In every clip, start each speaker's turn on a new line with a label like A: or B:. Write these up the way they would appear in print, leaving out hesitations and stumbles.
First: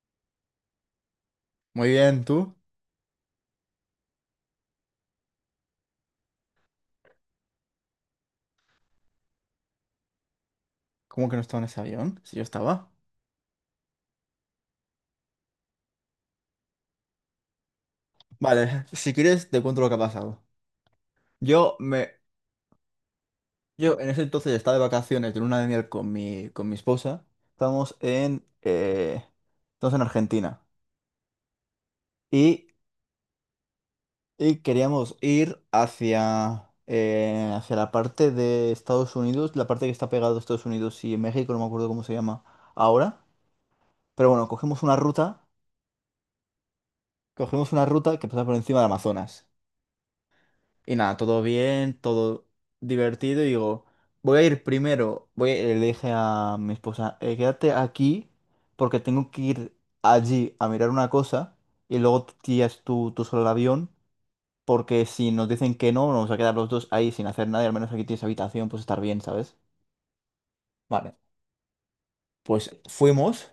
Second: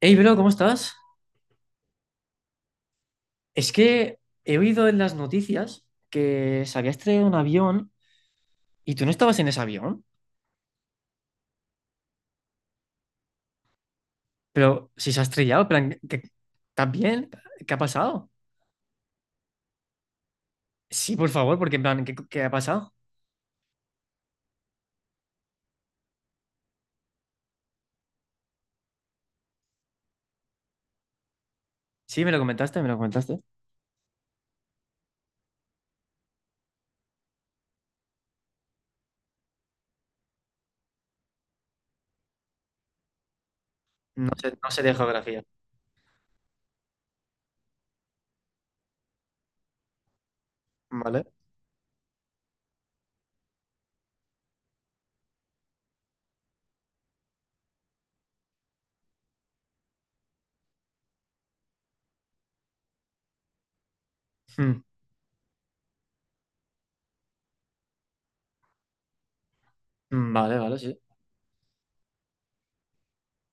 A: Hey, bro, ¿cómo estás?
B: Muy bien, ¿tú?
A: Es que he oído en las noticias que se había estrellado un avión y tú no estabas en ese avión.
B: ¿Cómo que no estaba en ese avión? Si yo estaba.
A: Pero si se ha estrellado, en plan, ¿estás bien? ¿Qué ha pasado?
B: Vale, si quieres te cuento lo que ha pasado.
A: Sí, por favor, porque
B: Yo
A: en plan,
B: me,
A: ¿qué ha pasado?
B: yo en ese entonces estaba de vacaciones de luna de miel con mi esposa. Estamos en estamos en Argentina
A: Sí, me lo
B: y,
A: comentaste, me lo comentaste.
B: queríamos ir hacia, hacia la parte de Estados Unidos, la parte que está pegada a Estados Unidos y México, no me acuerdo cómo se llama ahora.
A: No
B: Pero bueno,
A: sé, no sé de geografía.
B: cogimos una ruta que pasa por encima del Amazonas. Y nada,
A: Vale.
B: todo bien, todo divertido. Y digo, voy a ir primero. Le dije a mi esposa, quédate aquí porque tengo que ir allí a mirar una cosa y luego te tiras tú solo al avión
A: Mm,
B: porque si nos dicen que no, nos vamos a quedar los dos ahí sin hacer nada y al menos aquí tienes habitación, pues estar bien, ¿sabes?"
A: mm, vale, vale, sí.
B: Vale, pues fuimos.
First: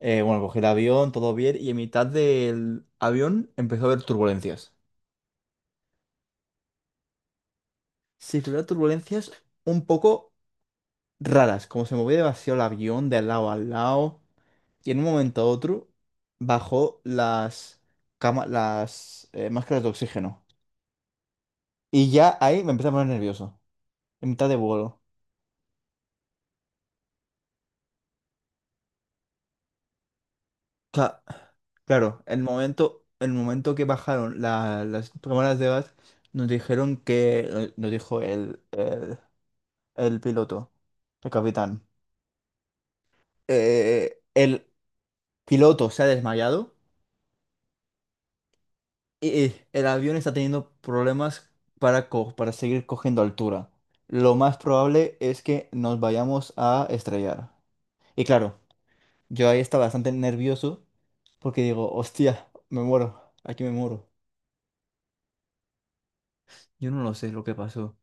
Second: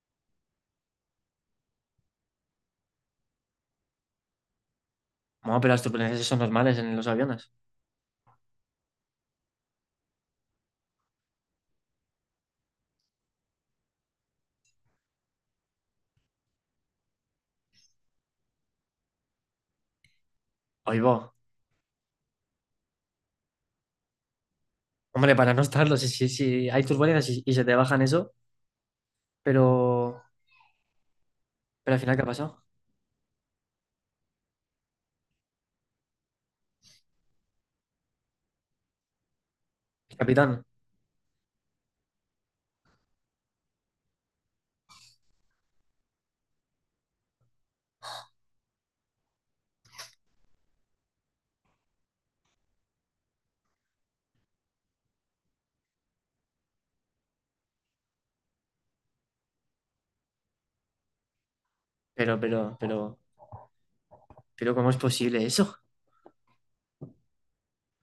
B: Bueno, cogí el avión, todo bien y en mitad del avión empezó a haber turbulencias.
A: Bueno, pero las turbulencias son normales en los aviones.
B: Sí, tuviera turbulencias un poco raras, como se movía demasiado el avión de lado a lado. Y en un momento a otro bajó las máscaras de oxígeno.
A: Ahí va.
B: Y ya ahí me empecé a poner nervioso, en mitad de vuelo.
A: Hombre, para no estarlo, si hay turbulencias y se te bajan eso, pero,
B: Cla-
A: pero al final, ¿qué
B: claro,
A: ha pasado?
B: el momento que bajaron las cámaras de gas, nos dijeron que, no, nos dijo el
A: Capitán,
B: piloto, el capitán. El piloto se ha desmayado, el avión está teniendo problemas para seguir cogiendo altura. Lo más probable es que nos vayamos a estrellar. Y claro, yo ahí estaba bastante nervioso porque digo,
A: pero,
B: hostia,
A: pero,
B: me
A: pero...
B: muero, aquí me muero.
A: Pero ¿cómo es posible eso?
B: Yo no lo sé lo que pasó.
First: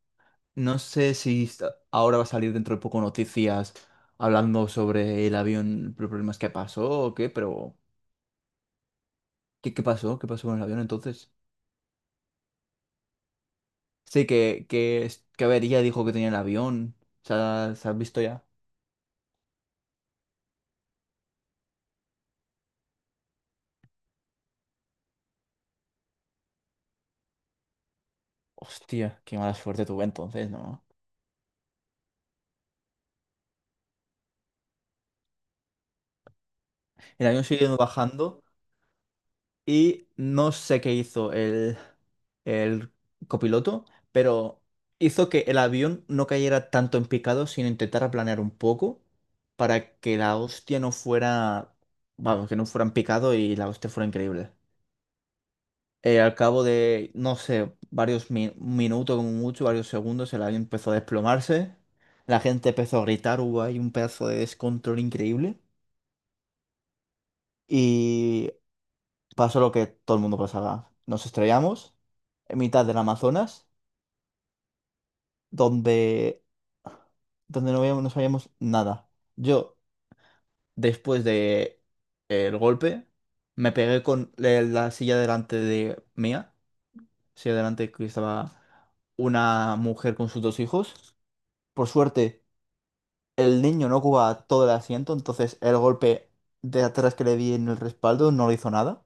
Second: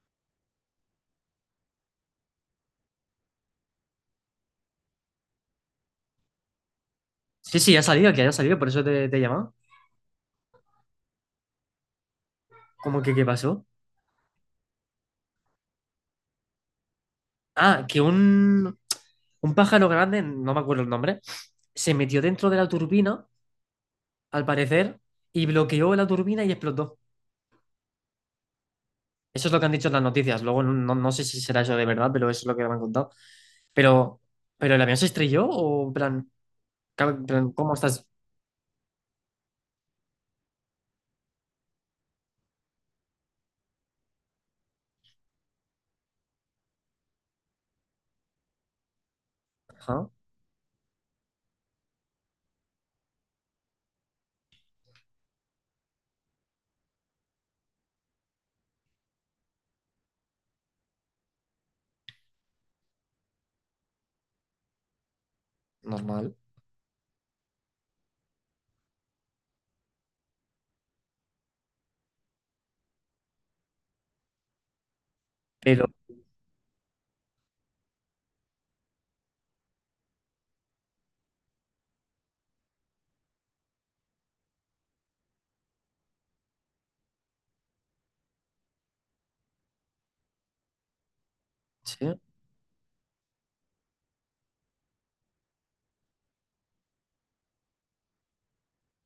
B: No sé si esta- Ahora va a salir dentro de poco noticias hablando sobre el avión, los problemas que pasó o qué,
A: Sí,
B: pero
A: sí, ha salido, que haya salido, por eso te he llamado.
B: ¿qué pasó? ¿Qué pasó con el avión entonces?
A: ¿Cómo que qué pasó?
B: Sí, que avería dijo que tenía el avión.
A: Ah,
B: ¿Se ha
A: que
B: visto ya?
A: un pájaro grande, no me acuerdo el nombre, se metió dentro de la turbina, al parecer, y bloqueó la turbina y explotó.
B: Hostia, qué
A: Eso es
B: mala
A: lo que han
B: suerte
A: dicho en las
B: tuve
A: noticias.
B: entonces,
A: Luego no,
B: ¿no?
A: no no sé si será eso de verdad, pero eso es lo que me han contado. Pero, ¿pero el avión se estrelló o en plan, en
B: El avión
A: plan, ¿cómo
B: siguió
A: estás?
B: bajando y no sé qué hizo el copiloto, pero hizo que el avión no cayera tanto en picado, sino intentar planear un poco para
A: Ajá,
B: que la hostia no fuera, vamos, que no fuera en picado y la hostia fuera increíble. Al cabo de, no sé, varios minutos como mucho, varios segundos, el avión empezó a desplomarse, la gente empezó a gritar, hubo ahí un pedazo de descontrol increíble.
A: normal.
B: Y pasó lo que todo el mundo pasaba. Nos estrellamos en mitad del Amazonas,
A: Pero,
B: donde, donde no veíamos, no sabíamos nada. Yo, después de el golpe, me pegué con la silla delante de mía, silla delante que estaba una mujer con sus dos hijos. Por
A: sí.
B: suerte, el niño no ocupaba todo el asiento, entonces el golpe de atrás que le di en el respaldo no le hizo nada.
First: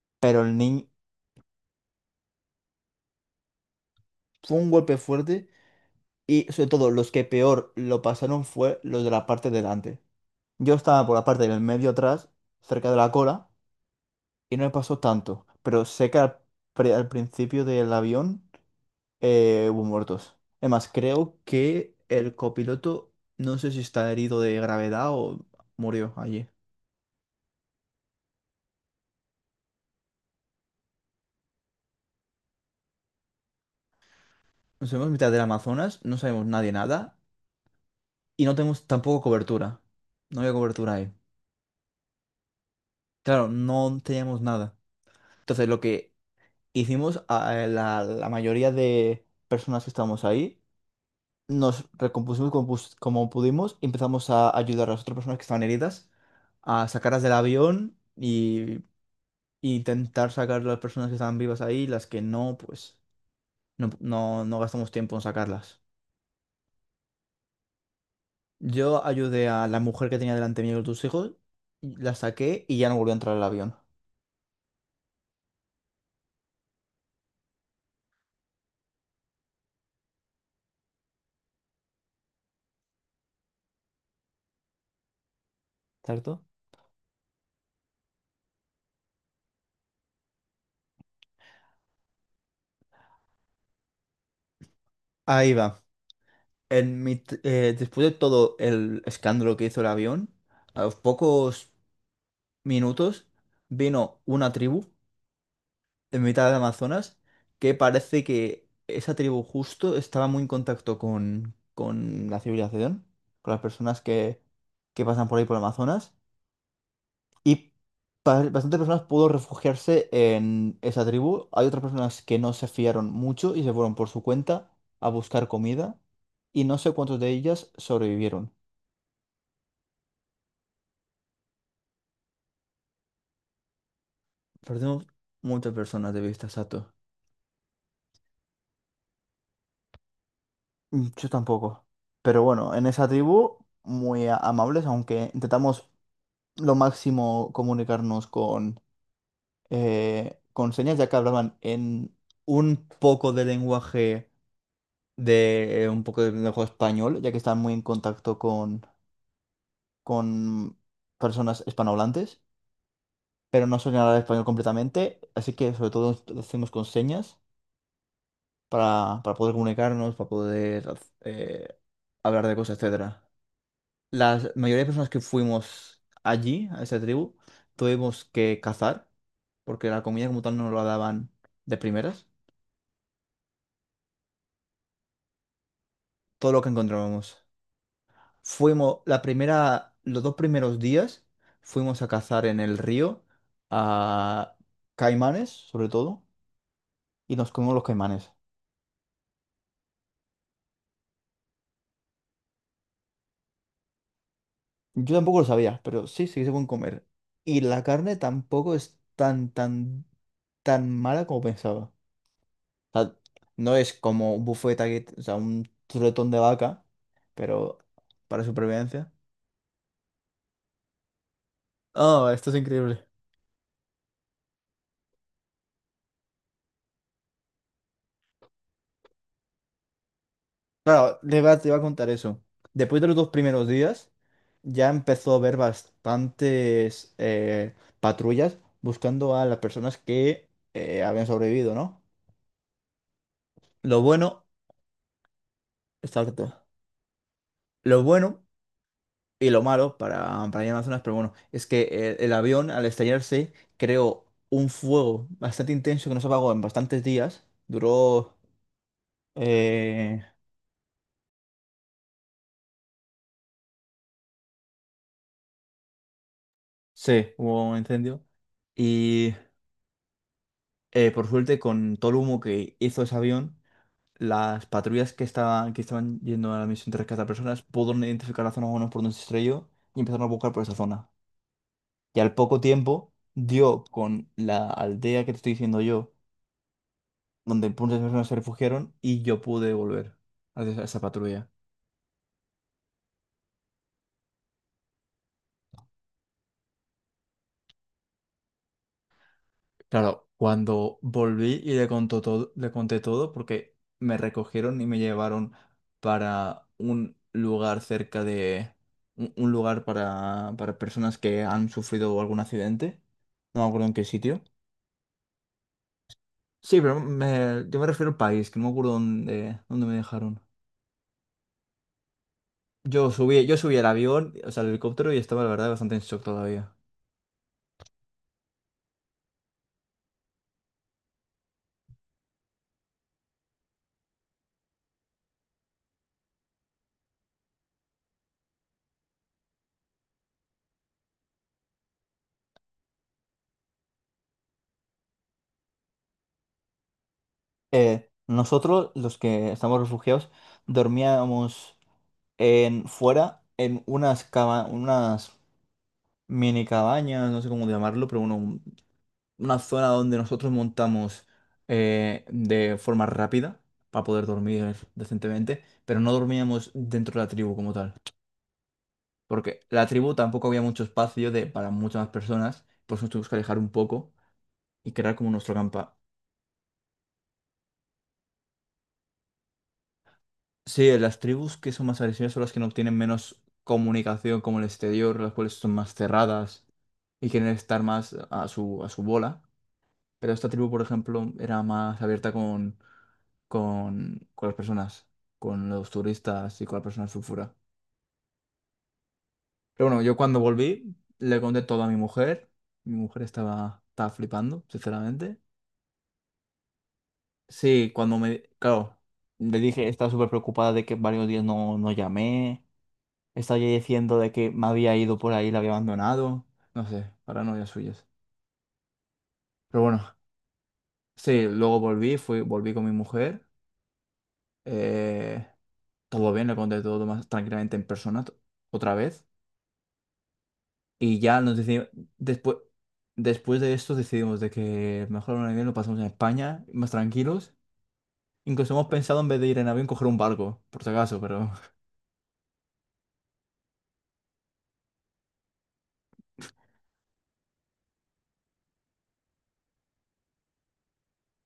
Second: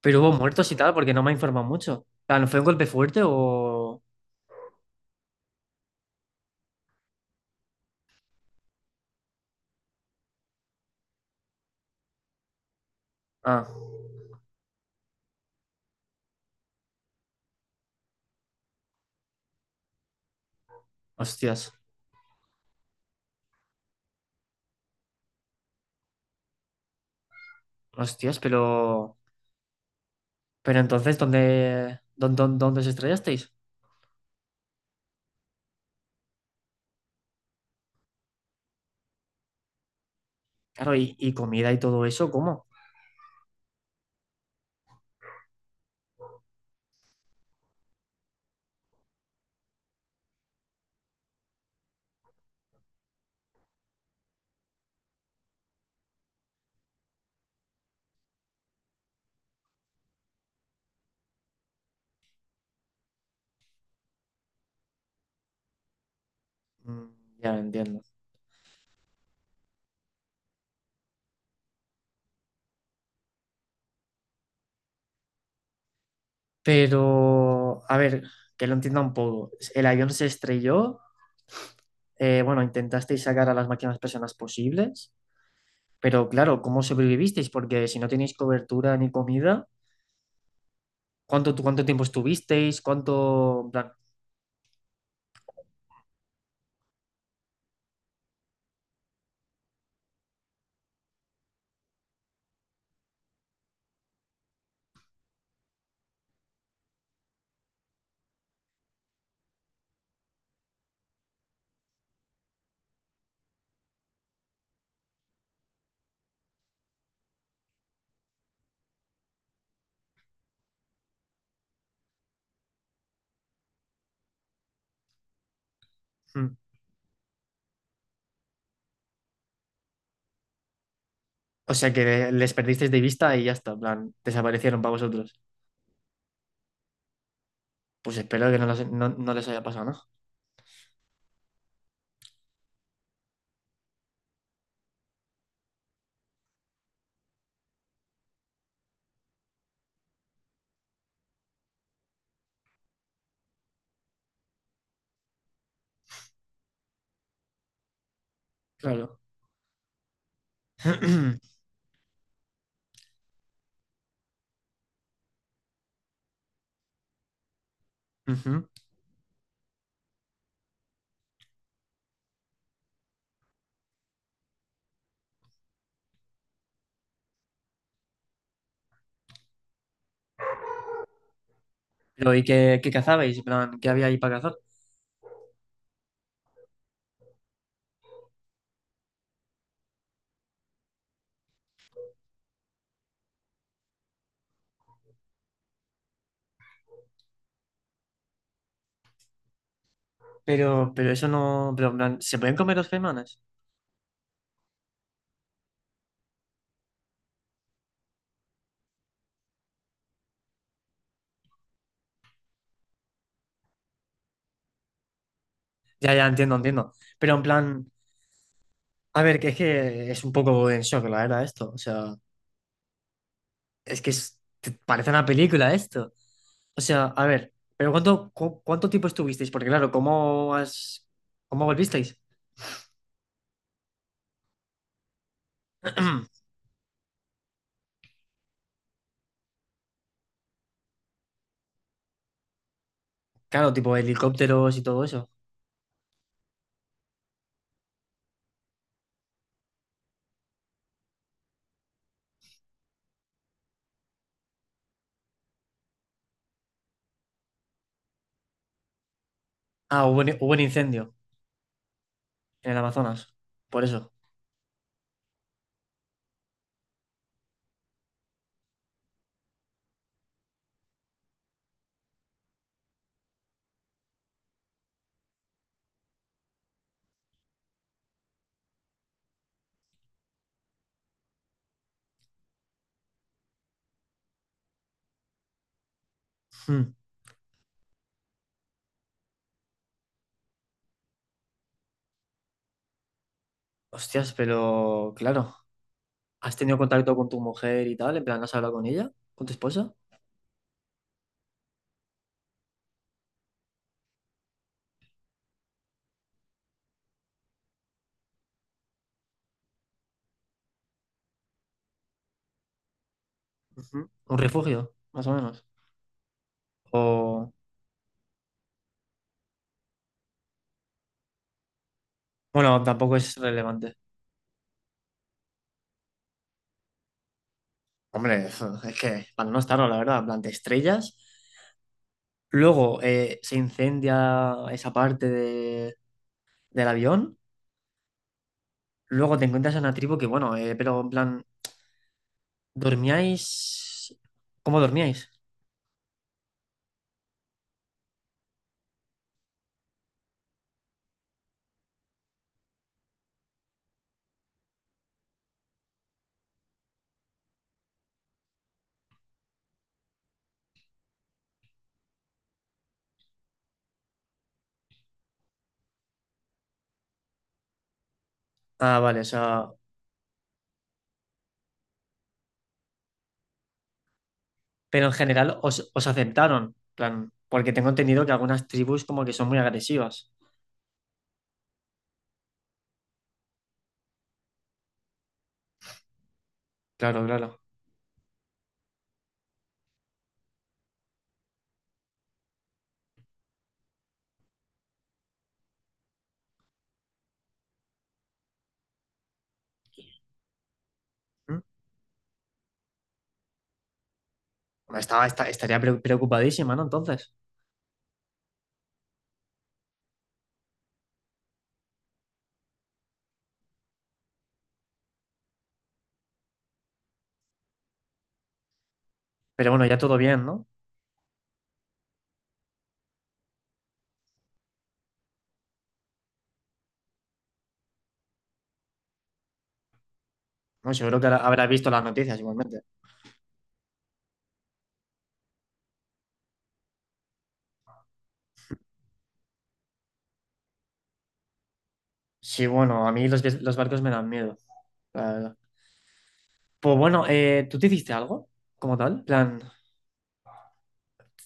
A: Pero hubo
B: Pero el
A: muertos y
B: niño
A: tal, porque no me ha informado mucho. En plan, ¿fue un golpe fuerte o...?
B: fue un golpe fuerte. Y sobre todo, los que peor lo pasaron fue los de la parte delante. Yo estaba por la parte del medio atrás, cerca de la cola,
A: Ah.
B: y no me pasó tanto. Pero sé que al principio del avión hubo muertos. Además, creo
A: Hostias,
B: que el copiloto, no sé si está herido de gravedad o murió allí.
A: hostias, pero entonces, ¿dónde os estrellasteis?
B: Nos vemos en mitad del Amazonas, no sabemos nadie nada, y no tenemos tampoco cobertura. No había
A: Claro,
B: cobertura ahí.
A: y comida y todo eso, ¿cómo?
B: Claro, no teníamos nada. Entonces, lo que hicimos a la mayoría de personas que estábamos ahí, nos recompusimos como pudimos y empezamos a ayudar a las otras personas que estaban heridas, a sacarlas del avión y, intentar sacar a las personas que estaban vivas ahí, las que no, pues no gastamos tiempo en sacarlas.
A: Mm, ya lo entiendo.
B: Yo ayudé a la mujer que tenía delante mío con tus hijos, y la saqué y ya no volvió a entrar al avión.
A: Pero, a ver, que lo entienda un poco. El avión se estrelló, bueno, intentasteis sacar a las máximas personas posibles, pero
B: ¿Cierto?
A: claro, ¿cómo sobrevivisteis? Porque si no tenéis cobertura ni comida, ¿cuánto tiempo estuvisteis? ¿Cuánto, en plan,
B: Ahí va. Después de todo el escándalo que hizo el avión, a los pocos minutos vino una tribu en mitad del Amazonas que parece que esa tribu justo estaba muy en contacto con la civilización, con las personas que pasan por ahí por el Amazonas. Y bastantes personas pudo refugiarse en esa tribu. Hay otras personas que no se fiaron mucho y se fueron por su cuenta a buscar comida.
A: mm.
B: Y no sé cuántos de ellas sobrevivieron.
A: O sea que les perdisteis de vista y ya está, en plan, desaparecieron para
B: Perdimos
A: vosotros.
B: muchas personas de vista, Sato.
A: Pues espero que no, no les haya pasado nada.
B: Mm, yo tampoco. Pero bueno, en esa tribu, muy amables, aunque intentamos lo máximo comunicarnos con señas, ya que hablaban en un poco de lenguaje de un poco de lenguaje español, ya que están muy en contacto
A: Claro.
B: con personas hispanohablantes, pero no suelen hablar español completamente, así que sobre todo lo hacemos con señas
A: Ujú.
B: para, poder comunicarnos, para poder hablar de cosas, etcétera. La mayoría de personas que fuimos allí, a esa tribu, tuvimos que cazar, porque la comida como tal no nos la daban de primeras.
A: Pero, ¿y qué cazabais? En plan, ¿qué había ahí para cazar?
B: Todo lo que encontrábamos. Los dos primeros días, fuimos a cazar en el río a caimanes, sobre todo, y nos comimos los caimanes.
A: Pero eso no. Pero, en plan, ¿se pueden comer los caimanes?
B: Yo tampoco lo sabía, pero sí, sí que se pueden comer. Y la carne tampoco es tan mala como pensaba. O sea, no es como un buffet aquí, o sea, un
A: Ya, ya,
B: chuletón de
A: entiendo,
B: vaca,
A: entiendo. Pero, en
B: pero
A: plan,
B: para supervivencia.
A: a ver, que es un poco en shock, la verdad, esto. O sea,
B: Oh, esto es increíble.
A: es que parece una película esto. O sea, a ver, pero ¿cuánto tiempo estuvisteis? Porque, claro,
B: Claro,
A: ¿cómo
B: te iba a contar
A: volvisteis?
B: eso. Después de los dos primeros días, ya empezó a haber bastantes patrullas buscando a las personas que habían sobrevivido, ¿no?
A: Claro, tipo
B: Lo bueno,
A: helicópteros y todo eso.
B: exacto. Lo bueno y lo malo para, ir a Amazonas, pero bueno, es que avión al estrellarse creó un fuego bastante intenso que no se apagó en bastantes días.
A: Ah,
B: Eh,
A: hubo un incendio en el Amazonas. Por eso.
B: sí, hubo un incendio. Y por suerte, con todo el humo que hizo ese avión, las patrullas que estaban yendo a la misión de rescate a personas pudieron identificar la zona menos por donde se estrelló y empezaron a buscar por esa zona. Y al poco tiempo dio con la aldea que te estoy diciendo yo
A: Mm.
B: donde muchas personas se refugiaron y yo pude volver a esa patrulla.
A: Hostias, pero claro, ¿has tenido contacto con tu mujer y tal? En plan, ¿has hablado con ella? ¿Con tu esposa?
B: Claro, cuando volví y le contó todo, le conté todo porque me recogieron y me llevaron para un lugar cerca de un lugar para, personas que han sufrido algún accidente. No me acuerdo en qué
A: Ujú. ¿Un
B: sitio.
A: refugio, más o menos?
B: Sí, pero
A: O...
B: yo me refiero al país, que no me acuerdo dónde me dejaron.
A: Bueno, tampoco es
B: Yo subí al
A: relevante.
B: avión, o sea, al helicóptero y estaba la verdad bastante en shock todavía.
A: Hombre, es que para no estarlo, la verdad, en plan, te estrellas. Luego se incendia esa parte del avión. Luego te encuentras a una tribu que, bueno, pero en plan, ¿dormíais? ¿Cómo dormíais?
B: Nosotros, los que estamos refugiados, dormíamos en, fuera en unas mini cabañas, no sé cómo llamarlo, pero bueno, una zona donde nosotros montamos de forma rápida para poder dormir decentemente, pero no dormíamos dentro de la tribu como tal,
A: Ah, vale, o
B: porque
A: sea,
B: la tribu tampoco había mucho espacio para muchas más personas, por eso nos tuvimos que alejar un poco y
A: pero en
B: crear como
A: general
B: nuestro.
A: os aceptaron, plan, porque tengo entendido que algunas tribus como que son muy agresivas.
B: Sí, las tribus que son más agresivas son las que no tienen menos comunicación como el exterior, las cuales son más cerradas
A: Claro,
B: y quieren
A: claro.
B: estar más a a su bola. Pero esta tribu, por ejemplo, era más abierta con las personas, con los turistas y con las personas sulfura. Pero bueno, yo cuando volví le
A: Mm.
B: conté todo a mi mujer. Mi mujer estaba flipando,
A: Bueno,
B: sinceramente.
A: estaría preocupadísima, ¿no? Entonces.
B: Sí, cuando me... Claro, le dije, estaba súper preocupada de que varios días no llamé. Estaba ya diciendo de que me había ido por ahí, la había abandonado. No sé, paranoias suyas.
A: Pero
B: Pero
A: bueno, ya
B: bueno,
A: todo bien, ¿no?
B: sí, luego volví con mi mujer. eh, Todo bien, le conté todo más tranquilamente otra vez.
A: Bueno,
B: Y
A: seguro que ahora
B: ya nos
A: habrá
B: decidimos,
A: visto las noticias
B: después,
A: igualmente.
B: después de esto decidimos de que mejor un avión lo pasamos en España, más tranquilos. Incluso hemos pensado en vez de ir en avión coger un barco, por si acaso, pero
A: Sí, bueno, a mí los barcos me dan miedo, la verdad. Pues bueno, ¿tú te hiciste algo como tal? En plan,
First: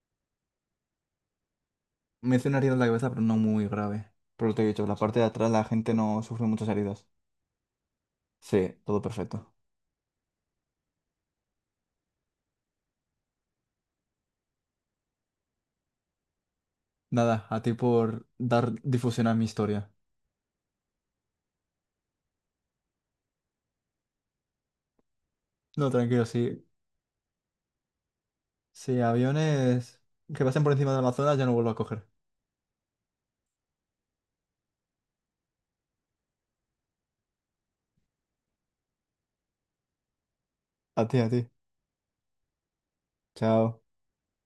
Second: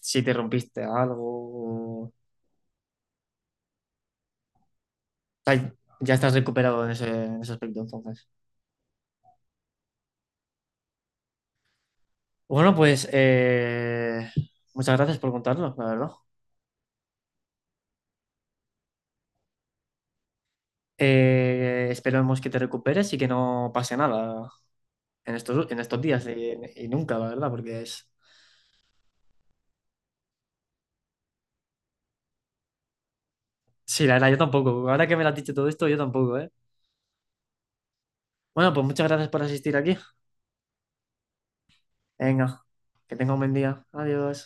A: si te rompiste algo. o-
B: me hice una herida en la cabeza, pero no muy grave. Por lo que te he dicho, la parte de atrás
A: Ay,
B: la gente
A: ya
B: no
A: estás
B: sufre muchas
A: recuperado
B: heridas.
A: en ese aspecto, entonces.
B: Sí, todo perfecto.
A: Bueno, pues muchas gracias por contarlo, la verdad.
B: Nada, a ti por dar difusión a mi historia.
A: Esperemos que te recuperes y que no pase nada en estos, en
B: No,
A: estos
B: tranquilo,
A: días y,
B: si,
A: y nunca, la verdad, porque es...
B: si aviones que pasen por encima del Amazonas ya no vuelvo a coger.
A: Sí, la verdad, yo tampoco. Ahora que me lo has dicho todo esto, yo tampoco, ¿eh? Bueno, pues muchas gracias por asistir aquí.
B: A ti, a ti.
A: Venga, que tenga un buen día.
B: Chao.
A: Adiós.